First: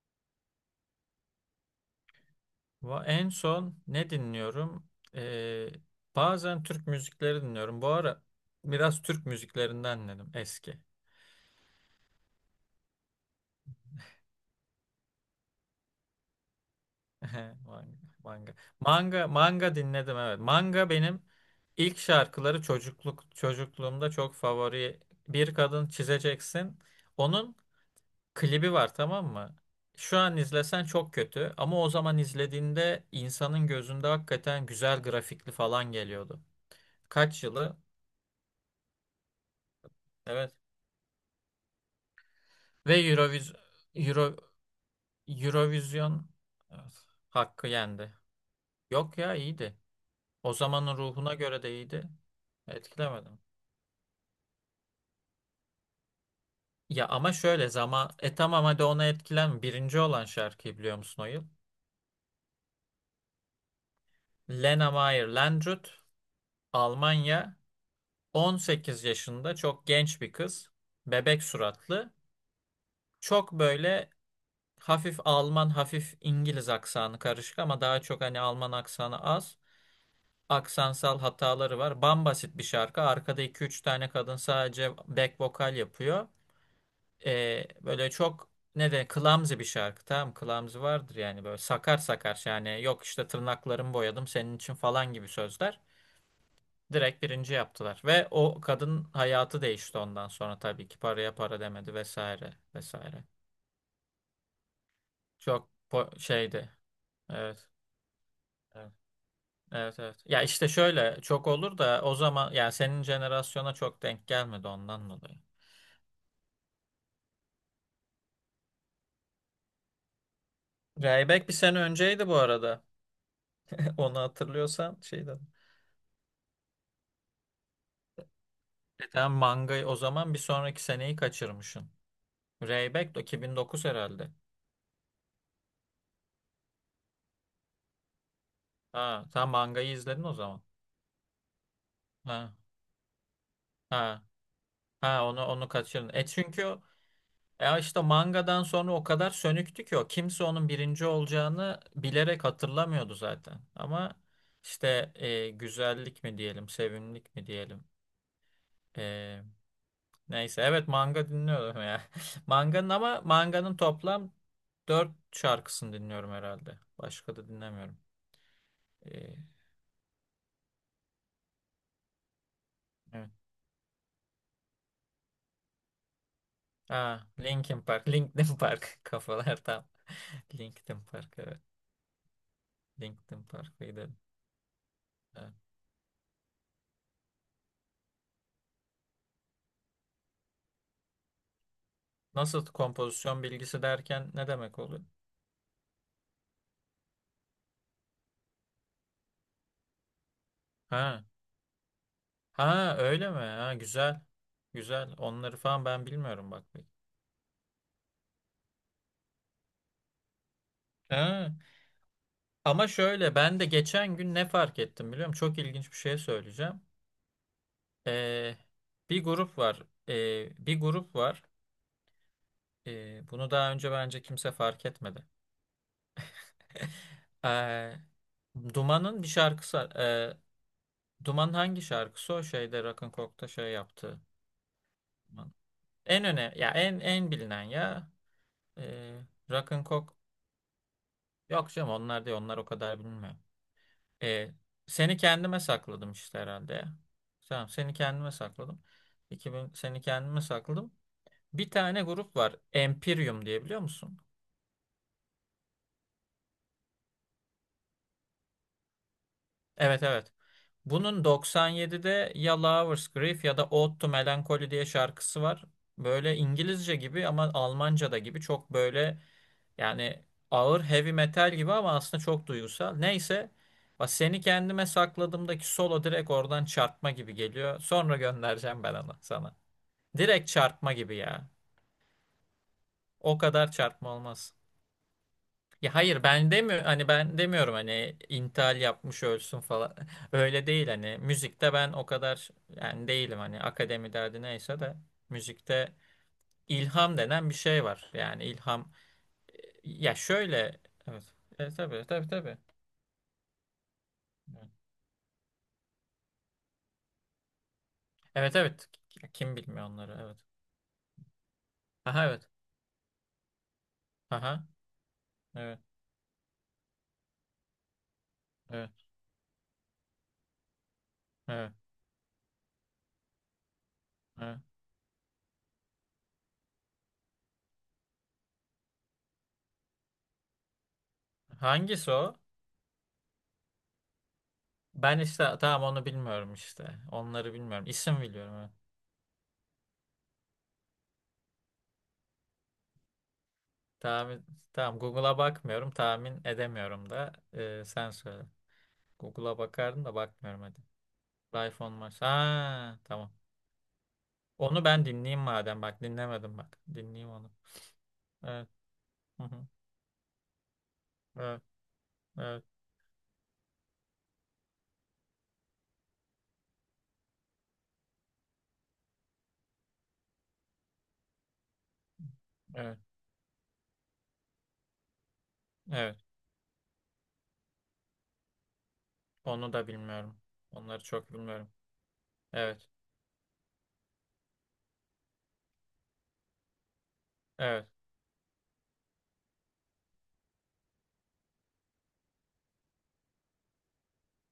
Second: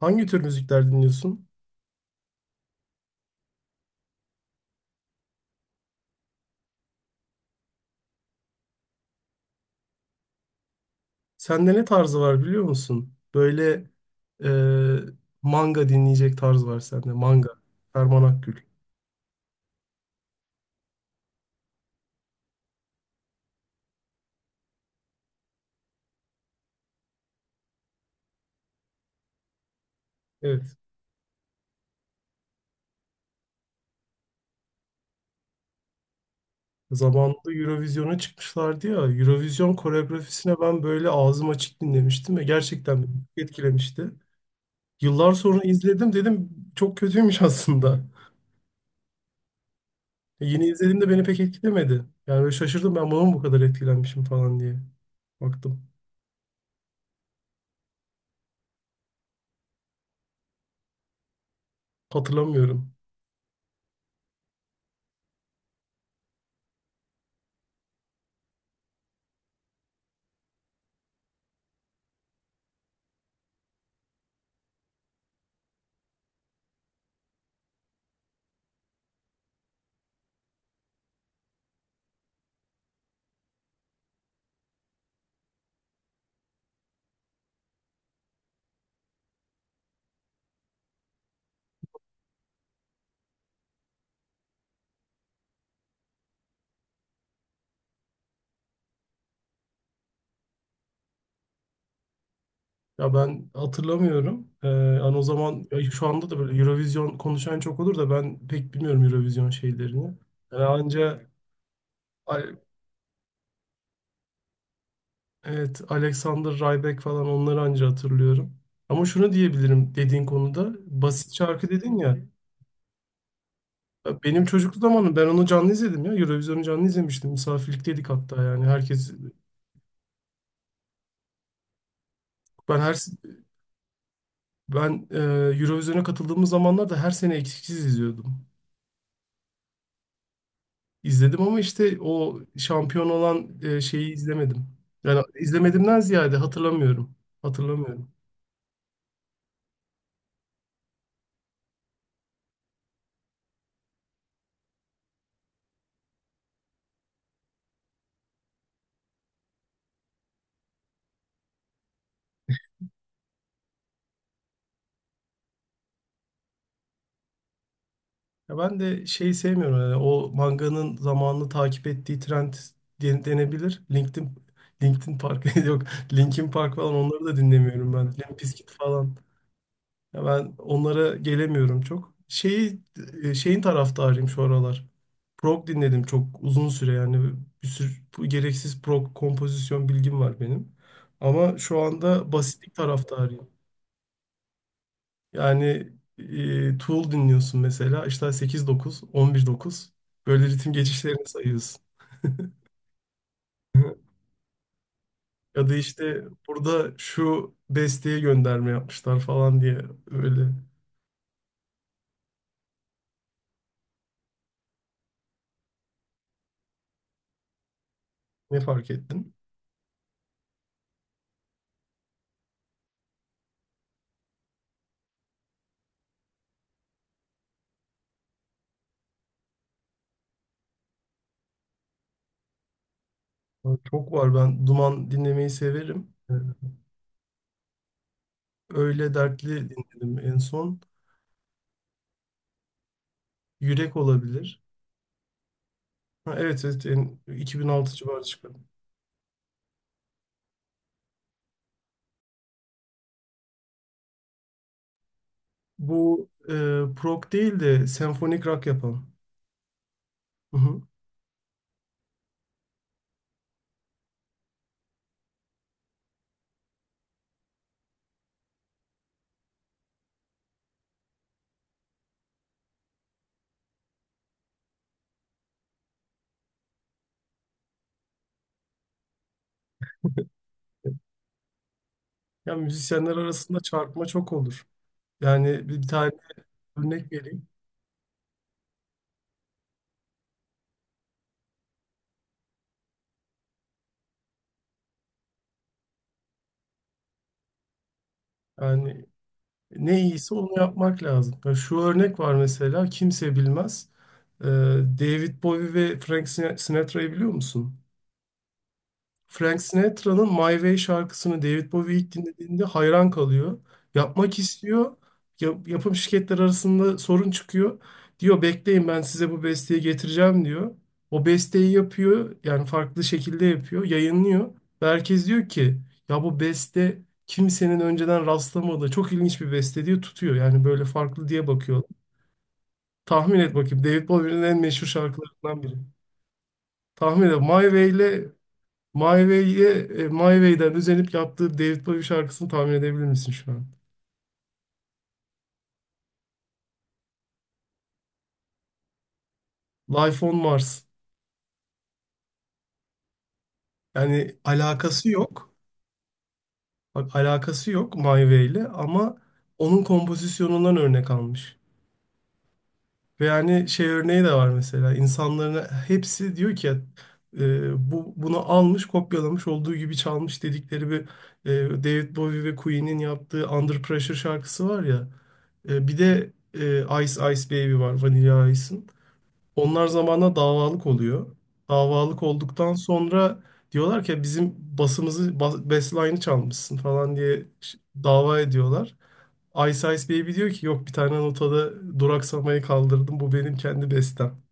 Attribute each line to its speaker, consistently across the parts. Speaker 1: Hangi tür müzikler dinliyorsun?
Speaker 2: En son ne dinliyorum? Ee, Bazen Türk müzikleri dinliyorum. Bu ara biraz Türk müziklerinden dinledim eski.
Speaker 1: Sende ne tarzı var, biliyor musun? Böyle e, manga dinleyecek tarz var sende. Manga.
Speaker 2: Manga,
Speaker 1: Ferman Akgül.
Speaker 2: manga. Manga, manga dinledim evet. Manga benim ilk şarkıları çocukluğumda çok favori. Bir kadın çizeceksin. Onun klibi var tamam mı? Şu an
Speaker 1: Evet.
Speaker 2: izlesen çok kötü ama o zaman izlediğinde insanın gözünde hakikaten güzel grafikli falan geliyordu. Kaç
Speaker 1: Zamanında
Speaker 2: yılı?
Speaker 1: Eurovision'a çıkmışlardı ya. Eurovision koreografisine
Speaker 2: Evet.
Speaker 1: ben böyle ağzım açık dinlemiştim ve
Speaker 2: Ve
Speaker 1: gerçekten beni çok
Speaker 2: Euroviz
Speaker 1: etkilemişti.
Speaker 2: Euro
Speaker 1: Yıllar sonra izledim,
Speaker 2: Eurovision
Speaker 1: dedim çok
Speaker 2: evet,
Speaker 1: kötüymüş
Speaker 2: hakkı
Speaker 1: aslında.
Speaker 2: yendi. Yok ya iyiydi. O
Speaker 1: Yeni
Speaker 2: zamanın
Speaker 1: izlediğimde beni
Speaker 2: ruhuna
Speaker 1: pek
Speaker 2: göre de
Speaker 1: etkilemedi.
Speaker 2: iyiydi.
Speaker 1: Yani böyle şaşırdım, ben buna mı
Speaker 2: Etkilemedim.
Speaker 1: bu kadar etkilenmişim falan diye. Baktım.
Speaker 2: Ya ama şöyle zaman tamam hadi ona etkilen birinci olan şarkıyı biliyor musun o yıl?
Speaker 1: Hatırlamıyorum.
Speaker 2: Lena Meyer Landrut, Almanya, 18 yaşında çok genç bir kız. Bebek suratlı. Çok böyle hafif Alman hafif İngiliz aksanı karışık ama daha çok hani Alman aksanı az. Aksansal hataları var. Bambasit bir şarkı. Arkada iki üç tane kadın sadece back vokal yapıyor. Böyle çok ne de clumsy bir şarkı. Tamam clumsy vardır yani böyle sakar sakar yani yok işte tırnaklarımı boyadım senin için falan gibi sözler. Direkt birinci yaptılar ve o kadın hayatı değişti ondan sonra tabii ki paraya para demedi vesaire
Speaker 1: Ya
Speaker 2: vesaire.
Speaker 1: ben hatırlamıyorum. Yani o zaman, ya şu anda da böyle
Speaker 2: Şeydi.
Speaker 1: Eurovision konuşan
Speaker 2: Evet.
Speaker 1: çok olur da ben pek
Speaker 2: Evet.
Speaker 1: bilmiyorum Eurovision
Speaker 2: Evet
Speaker 1: şeylerini.
Speaker 2: evet. Ya
Speaker 1: Yani
Speaker 2: işte şöyle
Speaker 1: anca
Speaker 2: çok olur da o zaman
Speaker 1: A-
Speaker 2: yani senin jenerasyona çok denk gelmedi ondan dolayı.
Speaker 1: evet, Alexander Rybak falan, onları anca hatırlıyorum. Ama şunu diyebilirim dediğin konuda, basit
Speaker 2: Rayback bir
Speaker 1: şarkı
Speaker 2: sene
Speaker 1: dedin ya.
Speaker 2: önceydi bu arada. Onu
Speaker 1: Ya benim çocukluk
Speaker 2: hatırlıyorsan
Speaker 1: zamanım, ben
Speaker 2: şeyden.
Speaker 1: onu canlı izledim ya. Eurovision'u canlı izlemiştim. Misafirlikteydik hatta, yani
Speaker 2: E
Speaker 1: herkes
Speaker 2: tamam mangayı o zaman bir sonraki seneyi kaçırmışsın.
Speaker 1: ben her
Speaker 2: Rayback de 2009 herhalde.
Speaker 1: ben e, Eurovision'a katıldığımız zamanlarda her sene eksiksiz izliyordum.
Speaker 2: Ha, sen mangayı izledin o zaman.
Speaker 1: İzledim ama işte o
Speaker 2: Ha.
Speaker 1: şampiyon olan şeyi
Speaker 2: Ha.
Speaker 1: izlemedim. Yani
Speaker 2: Ha onu
Speaker 1: izlemedimden
Speaker 2: kaçırdın. E
Speaker 1: ziyade
Speaker 2: çünkü
Speaker 1: hatırlamıyorum.
Speaker 2: ya işte
Speaker 1: Hatırlamıyorum.
Speaker 2: mangadan sonra o kadar sönüktü ki o. Kimse onun birinci olacağını bilerek hatırlamıyordu zaten. Ama işte güzellik mi diyelim, sevimlilik mi diyelim. E, Neyse evet manga dinliyorum ya. Manganın ama manganın toplam dört şarkısını dinliyorum herhalde. Başka da dinlemiyorum.
Speaker 1: Ya ben de şeyi
Speaker 2: E,
Speaker 1: sevmiyorum, yani o manganın zamanını takip ettiği trend
Speaker 2: evet.
Speaker 1: denebilir. LinkedIn Park yok. Linkin Park falan, onları
Speaker 2: Aa,
Speaker 1: da
Speaker 2: Linkin
Speaker 1: dinlemiyorum ben.
Speaker 2: Park,
Speaker 1: Limp
Speaker 2: Linkin
Speaker 1: Bizkit
Speaker 2: Park
Speaker 1: falan.
Speaker 2: kafalar tam.
Speaker 1: Ya ben
Speaker 2: Linkin
Speaker 1: onlara
Speaker 2: Park evet.
Speaker 1: gelemiyorum çok.
Speaker 2: Linkin
Speaker 1: Şeyin
Speaker 2: Park'ı.
Speaker 1: taraftarıyım şu aralar. Prog dinledim çok uzun süre, yani bir sürü bu gereksiz prog kompozisyon bilgim var benim. Ama şu anda
Speaker 2: Nasıl
Speaker 1: basitlik
Speaker 2: kompozisyon
Speaker 1: taraftarıyım.
Speaker 2: bilgisi derken ne demek oluyor?
Speaker 1: Yani Tool dinliyorsun mesela, işte sekiz dokuz on bir dokuz, böyle ritim
Speaker 2: Ha.
Speaker 1: geçişlerini sayıyorsun.
Speaker 2: Ha öyle mi? Ha güzel. Güzel. Onları
Speaker 1: Ya da
Speaker 2: falan ben
Speaker 1: işte
Speaker 2: bilmiyorum bak. Pek.
Speaker 1: burada şu besteye gönderme yapmışlar falan diye öyle.
Speaker 2: Ha. Ama şöyle ben de geçen gün ne fark ettim biliyor musun? Çok ilginç bir şey söyleyeceğim. Ee,
Speaker 1: Ne fark
Speaker 2: bir
Speaker 1: ettin?
Speaker 2: grup var. Bir grup var. Bunu daha önce bence kimse fark etmedi. Ee, Duman'ın bir şarkısı. Duman hangi şarkısı o şeyde Rock'n'Coke'da şey
Speaker 1: Çok
Speaker 2: yaptı.
Speaker 1: var. Ben Duman dinlemeyi severim.
Speaker 2: En öne ya en en bilinen ya.
Speaker 1: Öyle
Speaker 2: Ee,
Speaker 1: dertli
Speaker 2: Rock'n'Coke,
Speaker 1: dinledim en son.
Speaker 2: yok canım onlar değil onlar o kadar bilmiyor.
Speaker 1: Yürek
Speaker 2: Ee,
Speaker 1: olabilir.
Speaker 2: Seni kendime sakladım
Speaker 1: Ha,
Speaker 2: işte
Speaker 1: evet,
Speaker 2: herhalde,
Speaker 1: evet,
Speaker 2: ya. Tamam
Speaker 1: 2006
Speaker 2: seni
Speaker 1: civarı
Speaker 2: kendime
Speaker 1: çıkan.
Speaker 2: sakladım. 2000 seni kendime sakladım. Bir tane grup var, Empyreum diye, biliyor musun?
Speaker 1: Bu prog değil de senfonik rock yapan.
Speaker 2: Evet evet.
Speaker 1: Hı hı.
Speaker 2: Bunun 97'de ya Lovers Grief ya da Ode to Melancholy diye şarkısı var. Böyle İngilizce gibi ama Almanca da gibi çok böyle yani ağır heavy metal gibi ama aslında çok duygusal. Neyse bak seni kendime sakladığımdaki solo direkt oradan çarpma gibi geliyor. Sonra göndereceğim ben onu sana. Direkt çarpma gibi ya.
Speaker 1: Ya, müzisyenler
Speaker 2: O
Speaker 1: arasında
Speaker 2: kadar
Speaker 1: çarpma
Speaker 2: çarpma
Speaker 1: çok
Speaker 2: olmaz.
Speaker 1: olur. Yani bir
Speaker 2: Ya
Speaker 1: tane
Speaker 2: hayır ben demiyorum hani
Speaker 1: örnek
Speaker 2: ben
Speaker 1: vereyim.
Speaker 2: demiyorum hani intihal yapmış ölsün falan. Öyle değil hani müzikte ben o kadar yani değilim hani akademi derdi neyse de müzikte ilham denen bir şey var. Yani ilham
Speaker 1: Yani ne
Speaker 2: ya
Speaker 1: iyiyse onu
Speaker 2: şöyle
Speaker 1: yapmak
Speaker 2: evet.
Speaker 1: lazım. Ya
Speaker 2: Evet
Speaker 1: şu
Speaker 2: tabii
Speaker 1: örnek
Speaker 2: tabii
Speaker 1: var
Speaker 2: tabii.
Speaker 1: mesela, kimse bilmez. Ee, David Bowie ve Frank Sinatra'yı biliyor musun?
Speaker 2: Evet evet. Kim
Speaker 1: Frank
Speaker 2: bilmiyor onları
Speaker 1: Sinatra'nın
Speaker 2: evet.
Speaker 1: My Way şarkısını David Bowie ilk
Speaker 2: Aha evet.
Speaker 1: dinlediğinde hayran kalıyor. Yapmak
Speaker 2: Aha
Speaker 1: istiyor. Ya-
Speaker 2: evet
Speaker 1: yapım şirketler arasında sorun çıkıyor. Diyor, bekleyin,
Speaker 2: evet
Speaker 1: ben size bu besteyi getireceğim diyor. O besteyi
Speaker 2: evet.
Speaker 1: yapıyor. Yani farklı şekilde yapıyor. Yayınlıyor.
Speaker 2: Evet.
Speaker 1: Ve herkes diyor ki, ya bu beste kimsenin önceden rastlamadığı çok ilginç bir beste diyor, tutuyor. Yani böyle farklı diye bakıyor.
Speaker 2: Hangisi o?
Speaker 1: Tahmin et bakayım. David Bowie'nin en meşhur
Speaker 2: Ben işte
Speaker 1: şarkılarından biri.
Speaker 2: tamam onu bilmiyorum işte.
Speaker 1: Tahmin et.
Speaker 2: Onları
Speaker 1: My
Speaker 2: bilmiyorum.
Speaker 1: Way
Speaker 2: İsim
Speaker 1: ile
Speaker 2: biliyorum. Evet.
Speaker 1: My Way'e, e, My Way'den özenip yaptığı David Bowie şarkısını tahmin edebilir misin şu an?
Speaker 2: Tahmin, tamam Google'a bakmıyorum. Tahmin edemiyorum da. Sen söyle. Google'a bakardım da
Speaker 1: Life on
Speaker 2: bakmıyorum hadi.
Speaker 1: Mars.
Speaker 2: Life on Mars. Ha, tamam.
Speaker 1: Yani
Speaker 2: Onu ben
Speaker 1: alakası
Speaker 2: dinleyeyim
Speaker 1: yok.
Speaker 2: madem. Bak dinlemedim bak.
Speaker 1: Bak,
Speaker 2: Dinleyeyim onu.
Speaker 1: alakası yok My Way ile
Speaker 2: Evet.
Speaker 1: ama
Speaker 2: Hı hı.
Speaker 1: onun kompozisyonundan örnek almış.
Speaker 2: Evet. Evet.
Speaker 1: Ve yani şey örneği de var mesela. İnsanların hepsi diyor ki bunu almış, kopyalamış, olduğu gibi çalmış dedikleri bir David Bowie ve Queen'in
Speaker 2: Evet.
Speaker 1: yaptığı Under Pressure şarkısı var ya. Bir
Speaker 2: Evet.
Speaker 1: de Ice Ice Baby var, Vanilla Ice'ın.
Speaker 2: Onu
Speaker 1: Onlar
Speaker 2: da
Speaker 1: zamanla
Speaker 2: bilmiyorum.
Speaker 1: davalık
Speaker 2: Onları
Speaker 1: oluyor.
Speaker 2: çok bilmiyorum.
Speaker 1: Davalık olduktan
Speaker 2: Evet.
Speaker 1: sonra diyorlar ki bizim basımızı, basline'ı çalmışsın falan diye
Speaker 2: Evet.
Speaker 1: dava ediyorlar. Ice Ice Baby diyor ki yok, bir tane notada duraksamayı kaldırdım, bu benim kendi bestem.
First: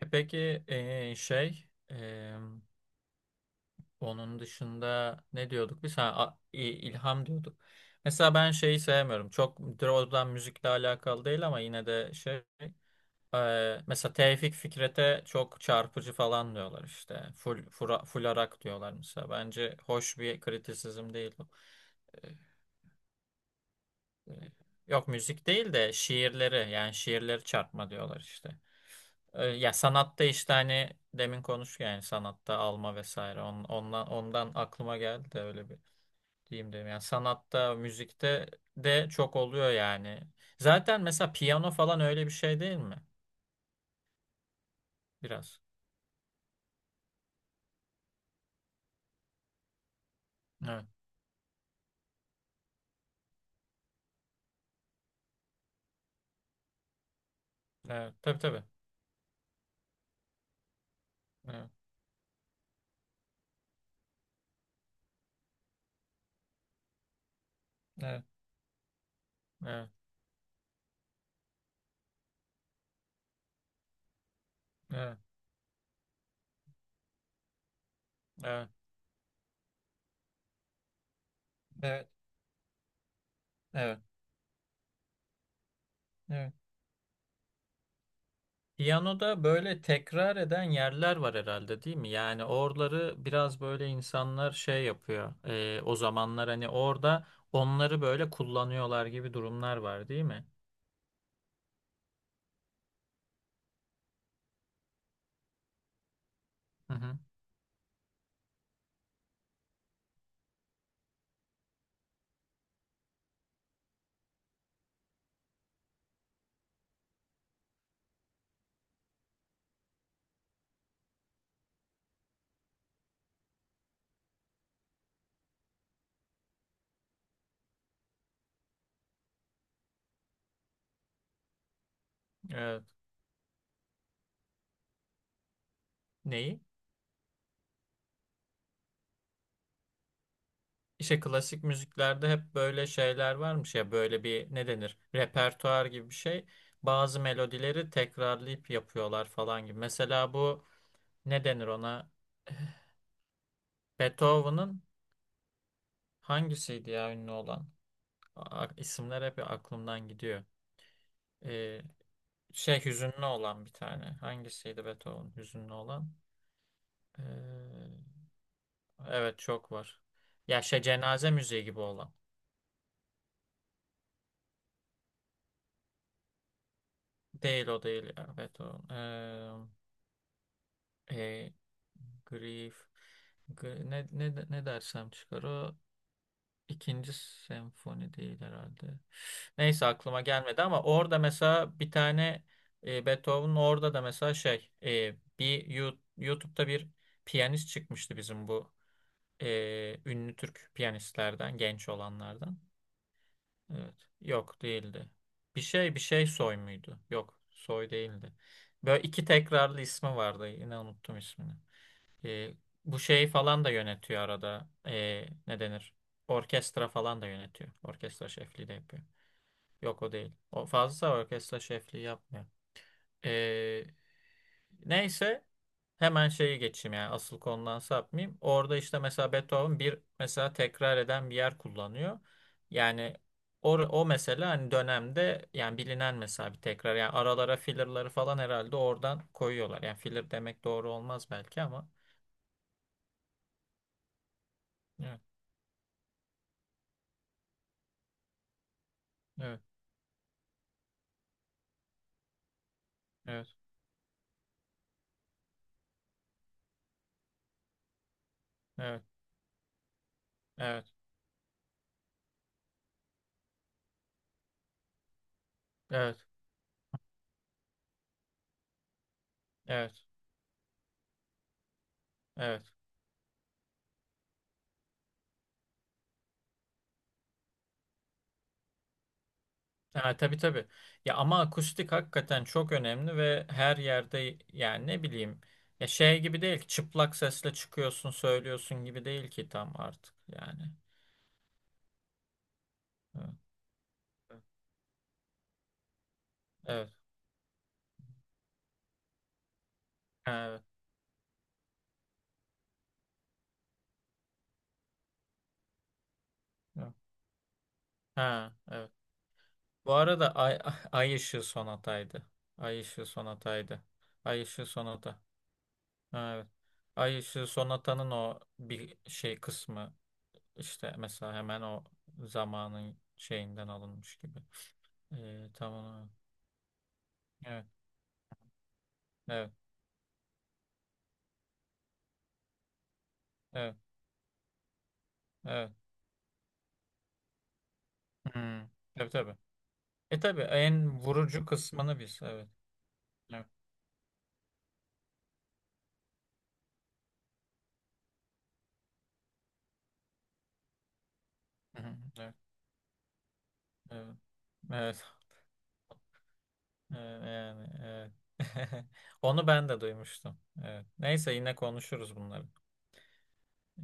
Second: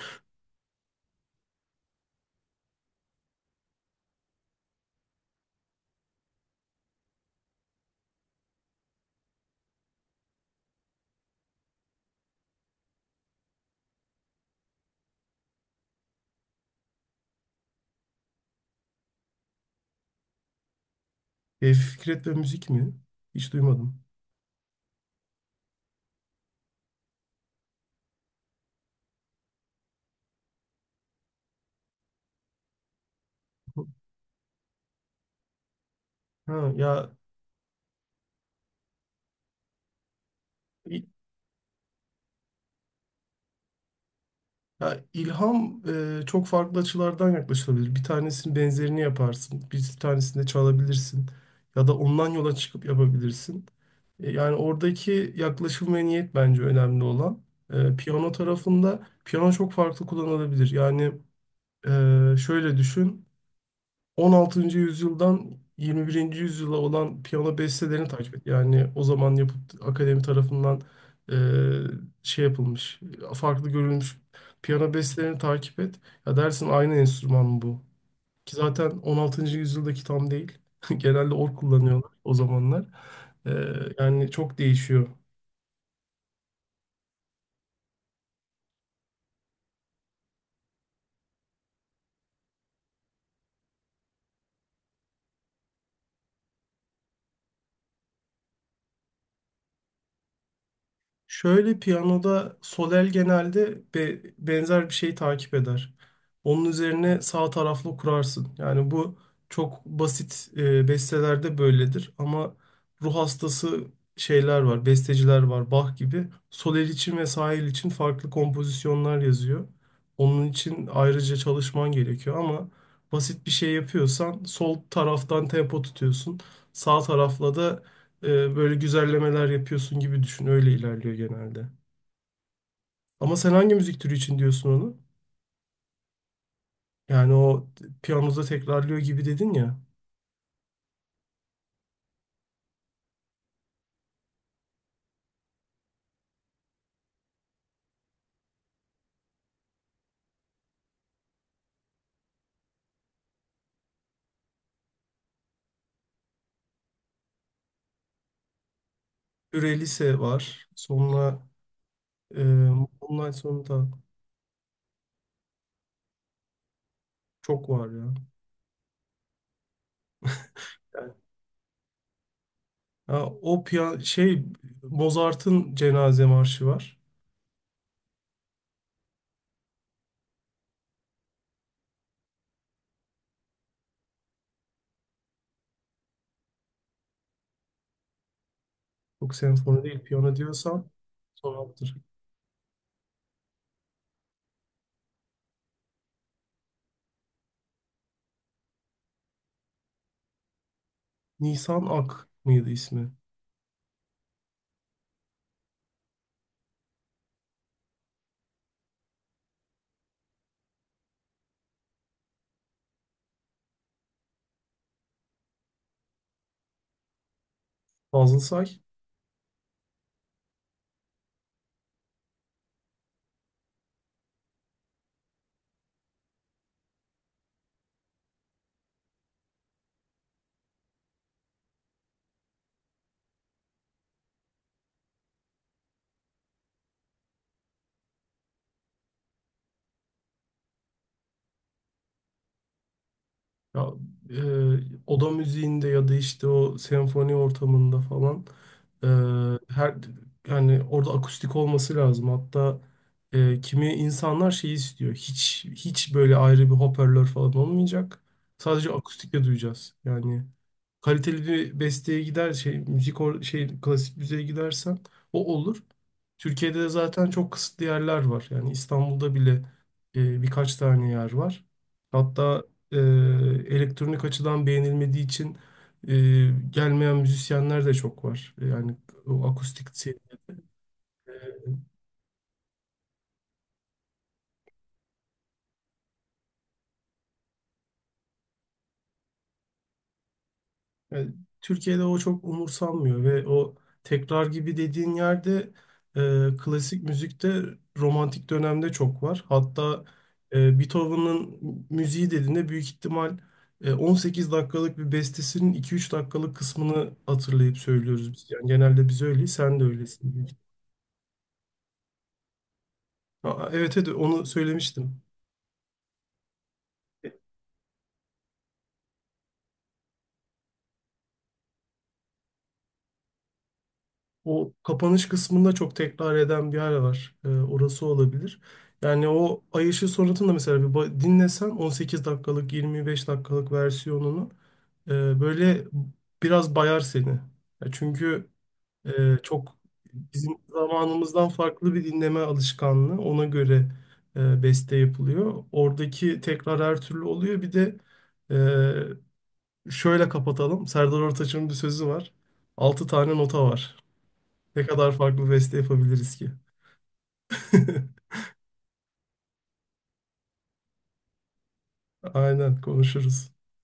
Speaker 2: E peki ee, şey ee, Onun dışında ne diyorduk biz? Ha, ilham diyorduk. Mesela ben şeyi sevmiyorum. Çok doğrudan müzikle alakalı değil ama yine de şey. Mesela Tevfik Fikret'e çok çarpıcı falan diyorlar işte. Full arak diyorlar mesela. Bence hoş bir kritisizm değil bu.
Speaker 1: Fikret ve müzik mi? Hiç duymadım.
Speaker 2: E, e, Yok müzik değil de şiirleri yani şiirleri çarpma diyorlar işte. Ya sanatta işte hani demin konuştuk yani sanatta alma vesaire. Ondan aklıma geldi de öyle bir
Speaker 1: Ha,
Speaker 2: diyeyim dedim. Yani
Speaker 1: ya,
Speaker 2: sanatta, müzikte de çok oluyor yani. Zaten
Speaker 1: i-
Speaker 2: mesela piyano falan öyle bir şey değil mi?
Speaker 1: ya,
Speaker 2: Biraz.
Speaker 1: ilham çok farklı açılardan yaklaşılabilir. Bir tanesinin benzerini yaparsın, bir tanesini de
Speaker 2: Evet.
Speaker 1: çalabilirsin ya da ondan yola çıkıp yapabilirsin. Yani oradaki yaklaşım ve niyet bence önemli olan.
Speaker 2: Evet.
Speaker 1: Piyano
Speaker 2: Tabii tabii.
Speaker 1: tarafında piyano çok farklı kullanılabilir. Yani
Speaker 2: Evet.
Speaker 1: şöyle düşün. 16. yüzyıldan 21. yüzyıla olan piyano bestelerini
Speaker 2: Evet.
Speaker 1: takip et. Yani o zaman yapıt
Speaker 2: Evet.
Speaker 1: akademi tarafından e, şey yapılmış, farklı görülmüş piyano
Speaker 2: Evet.
Speaker 1: bestelerini takip et. Ya dersin, aynı enstrüman mı bu? Ki
Speaker 2: Evet.
Speaker 1: zaten 16. yüzyıldaki tam değil. Genelde org
Speaker 2: Evet.
Speaker 1: kullanıyorlar o zamanlar. E,
Speaker 2: Evet.
Speaker 1: Yani çok değişiyor.
Speaker 2: Evet. Piyanoda böyle tekrar eden yerler var herhalde değil mi? Yani oraları biraz böyle insanlar şey yapıyor. O zamanlar hani orada onları böyle kullanıyorlar gibi durumlar var değil mi?
Speaker 1: Şöyle, piyanoda sol el genelde benzer bir şeyi takip eder. Onun
Speaker 2: Hı hı.
Speaker 1: üzerine sağ taraflı kurarsın. Yani bu çok basit bestelerde böyledir ama ruh hastası şeyler var, besteciler var, Bach gibi. Sol el için ve sağ el için farklı kompozisyonlar yazıyor. Onun için ayrıca çalışman gerekiyor ama basit bir şey yapıyorsan sol taraftan tempo tutuyorsun. Sağ tarafla da böyle güzellemeler yapıyorsun gibi düşün. Öyle ilerliyor genelde.
Speaker 2: Evet.
Speaker 1: Ama sen hangi müzik türü için diyorsun onu?
Speaker 2: Neyi?
Speaker 1: Yani o piyanoda tekrarlıyor gibi dedin ya.
Speaker 2: İşte klasik müziklerde hep böyle şeyler varmış ya böyle bir ne denir repertuar gibi bir şey. Bazı melodileri tekrarlayıp yapıyorlar falan gibi. Mesela bu ne denir ona? Eh, Beethoven'ın hangisiydi ya ünlü olan? İsimler hep aklımdan
Speaker 1: Ürelise
Speaker 2: gidiyor.
Speaker 1: var. Sonra
Speaker 2: Ee,
Speaker 1: e,
Speaker 2: Şey hüzünlü
Speaker 1: online
Speaker 2: olan bir
Speaker 1: sonunda
Speaker 2: tane. Hangisiydi Beethoven hüzünlü olan?
Speaker 1: çok var
Speaker 2: Ee,
Speaker 1: ya.
Speaker 2: evet çok var. Ya şey
Speaker 1: Yani,
Speaker 2: cenaze müziği gibi olan.
Speaker 1: ha, o şey, Mozart'ın cenaze marşı var.
Speaker 2: Değil o değil ya Beethoven. E, Grief. Ne dersem çıkar o. ikinci senfoni değil herhalde.
Speaker 1: Çok senfoni
Speaker 2: Neyse
Speaker 1: değil,
Speaker 2: aklıma
Speaker 1: piyano
Speaker 2: gelmedi ama
Speaker 1: diyorsan
Speaker 2: orada
Speaker 1: son
Speaker 2: mesela bir
Speaker 1: alttır.
Speaker 2: tane Beethoven'ın orada da mesela şey bir YouTube'da bir piyanist çıkmıştı bizim bu ünlü Türk piyanistlerden
Speaker 1: Nisan
Speaker 2: genç
Speaker 1: Ak
Speaker 2: olanlardan.
Speaker 1: mıydı ismi?
Speaker 2: Evet. Yok değildi. Bir şey bir şey soy muydu? Yok soy değildi. Böyle iki tekrarlı ismi vardı. Yine unuttum ismini. E, Bu şey falan da yönetiyor arada. E, ne denir? Orkestra falan da yönetiyor. Orkestra
Speaker 1: Fazıl
Speaker 2: şefliği de
Speaker 1: Say.
Speaker 2: yapıyor. Yok o değil. O fazla orkestra şefliği yapmıyor. E, Neyse hemen şeyi geçeyim yani asıl konudan sapmayayım. Orada işte mesela Beethoven bir mesela tekrar eden bir yer kullanıyor. Yani o, o mesela hani dönemde yani bilinen mesela bir tekrar yani aralara fillerları falan herhalde oradan koyuyorlar. Yani filler demek doğru olmaz belki ama.
Speaker 1: Ya,
Speaker 2: Evet.
Speaker 1: oda müziğinde ya da işte o senfoni ortamında falan e,
Speaker 2: Evet.
Speaker 1: her, yani orada akustik olması lazım. Hatta
Speaker 2: Evet,
Speaker 1: kimi insanlar şey istiyor. Hiç hiç böyle ayrı bir hoparlör falan olmayacak. Sadece
Speaker 2: evet,
Speaker 1: akustikle duyacağız. Yani
Speaker 2: evet,
Speaker 1: kaliteli bir besteye gider, şey müzik or şey klasik müziğe gidersen o olur.
Speaker 2: evet,
Speaker 1: Türkiye'de de zaten çok kısıtlı yerler var. Yani İstanbul'da bile
Speaker 2: evet,
Speaker 1: birkaç tane yer var. Hatta
Speaker 2: evet.
Speaker 1: e, elektronik açıdan beğenilmediği için gelmeyen müzisyenler de çok var. Yani o akustik.
Speaker 2: Ha, tabii tabii. Ya ama akustik hakikaten çok önemli ve her yerde yani ne bileyim ya şey gibi değil ki çıplak sesle çıkıyorsun söylüyorsun gibi değil ki tam artık yani.
Speaker 1: Yani Türkiye'de o çok umursanmıyor
Speaker 2: Evet,
Speaker 1: ve o tekrar gibi dediğin yerde
Speaker 2: evet,
Speaker 1: klasik müzikte romantik dönemde çok var. Hatta
Speaker 2: evet.
Speaker 1: Beethoven'ın müziği dediğinde büyük ihtimal 18 dakikalık bir bestesinin 2-3 dakikalık
Speaker 2: Evet.
Speaker 1: kısmını hatırlayıp söylüyoruz biz.
Speaker 2: Ha,
Speaker 1: Yani
Speaker 2: evet.
Speaker 1: genelde biz öyleyiz, sen de
Speaker 2: Bu arada
Speaker 1: öylesin, büyük
Speaker 2: Ay,
Speaker 1: ihtimal.
Speaker 2: Ay Işığı Sonata'ydı. Ay Işığı
Speaker 1: Aa,
Speaker 2: Sonata'ydı.
Speaker 1: evet, evet,
Speaker 2: Ay
Speaker 1: onu
Speaker 2: Işığı Sonata.
Speaker 1: söylemiştim.
Speaker 2: Ha, evet. Ay Işığı Sonata'nın o bir şey kısmı İşte mesela hemen o zamanın şeyinden alınmış gibi.
Speaker 1: O kapanış kısmında çok
Speaker 2: Tamam.
Speaker 1: tekrar eden bir yer var.
Speaker 2: Evet,
Speaker 1: Orası olabilir. Yani
Speaker 2: evet,
Speaker 1: o Ay Işığı Sonatı'nı da mesela bir dinlesen, 18 dakikalık, 25 dakikalık
Speaker 2: evet,
Speaker 1: versiyonunu
Speaker 2: evet.
Speaker 1: böyle biraz bayar seni. Ya çünkü
Speaker 2: Hmm. Tabii tabii.
Speaker 1: çok
Speaker 2: E tabii
Speaker 1: bizim
Speaker 2: en vurucu
Speaker 1: zamanımızdan farklı
Speaker 2: kısmını
Speaker 1: bir
Speaker 2: biz.
Speaker 1: dinleme
Speaker 2: Evet.
Speaker 1: alışkanlığı. Ona
Speaker 2: Evet.
Speaker 1: göre beste yapılıyor. Oradaki tekrar her türlü oluyor. Bir de e, şöyle kapatalım. Serdar Ortaç'ın bir
Speaker 2: Hı hı,
Speaker 1: sözü var.
Speaker 2: evet.
Speaker 1: 6 tane nota var.
Speaker 2: Evet.
Speaker 1: Ne
Speaker 2: Evet.
Speaker 1: kadar farklı beste yapabiliriz ki?
Speaker 2: Ee, Yani evet. Onu ben de duymuştum. Evet. Neyse yine konuşuruz bunları.
Speaker 1: Aynen konuşuruz.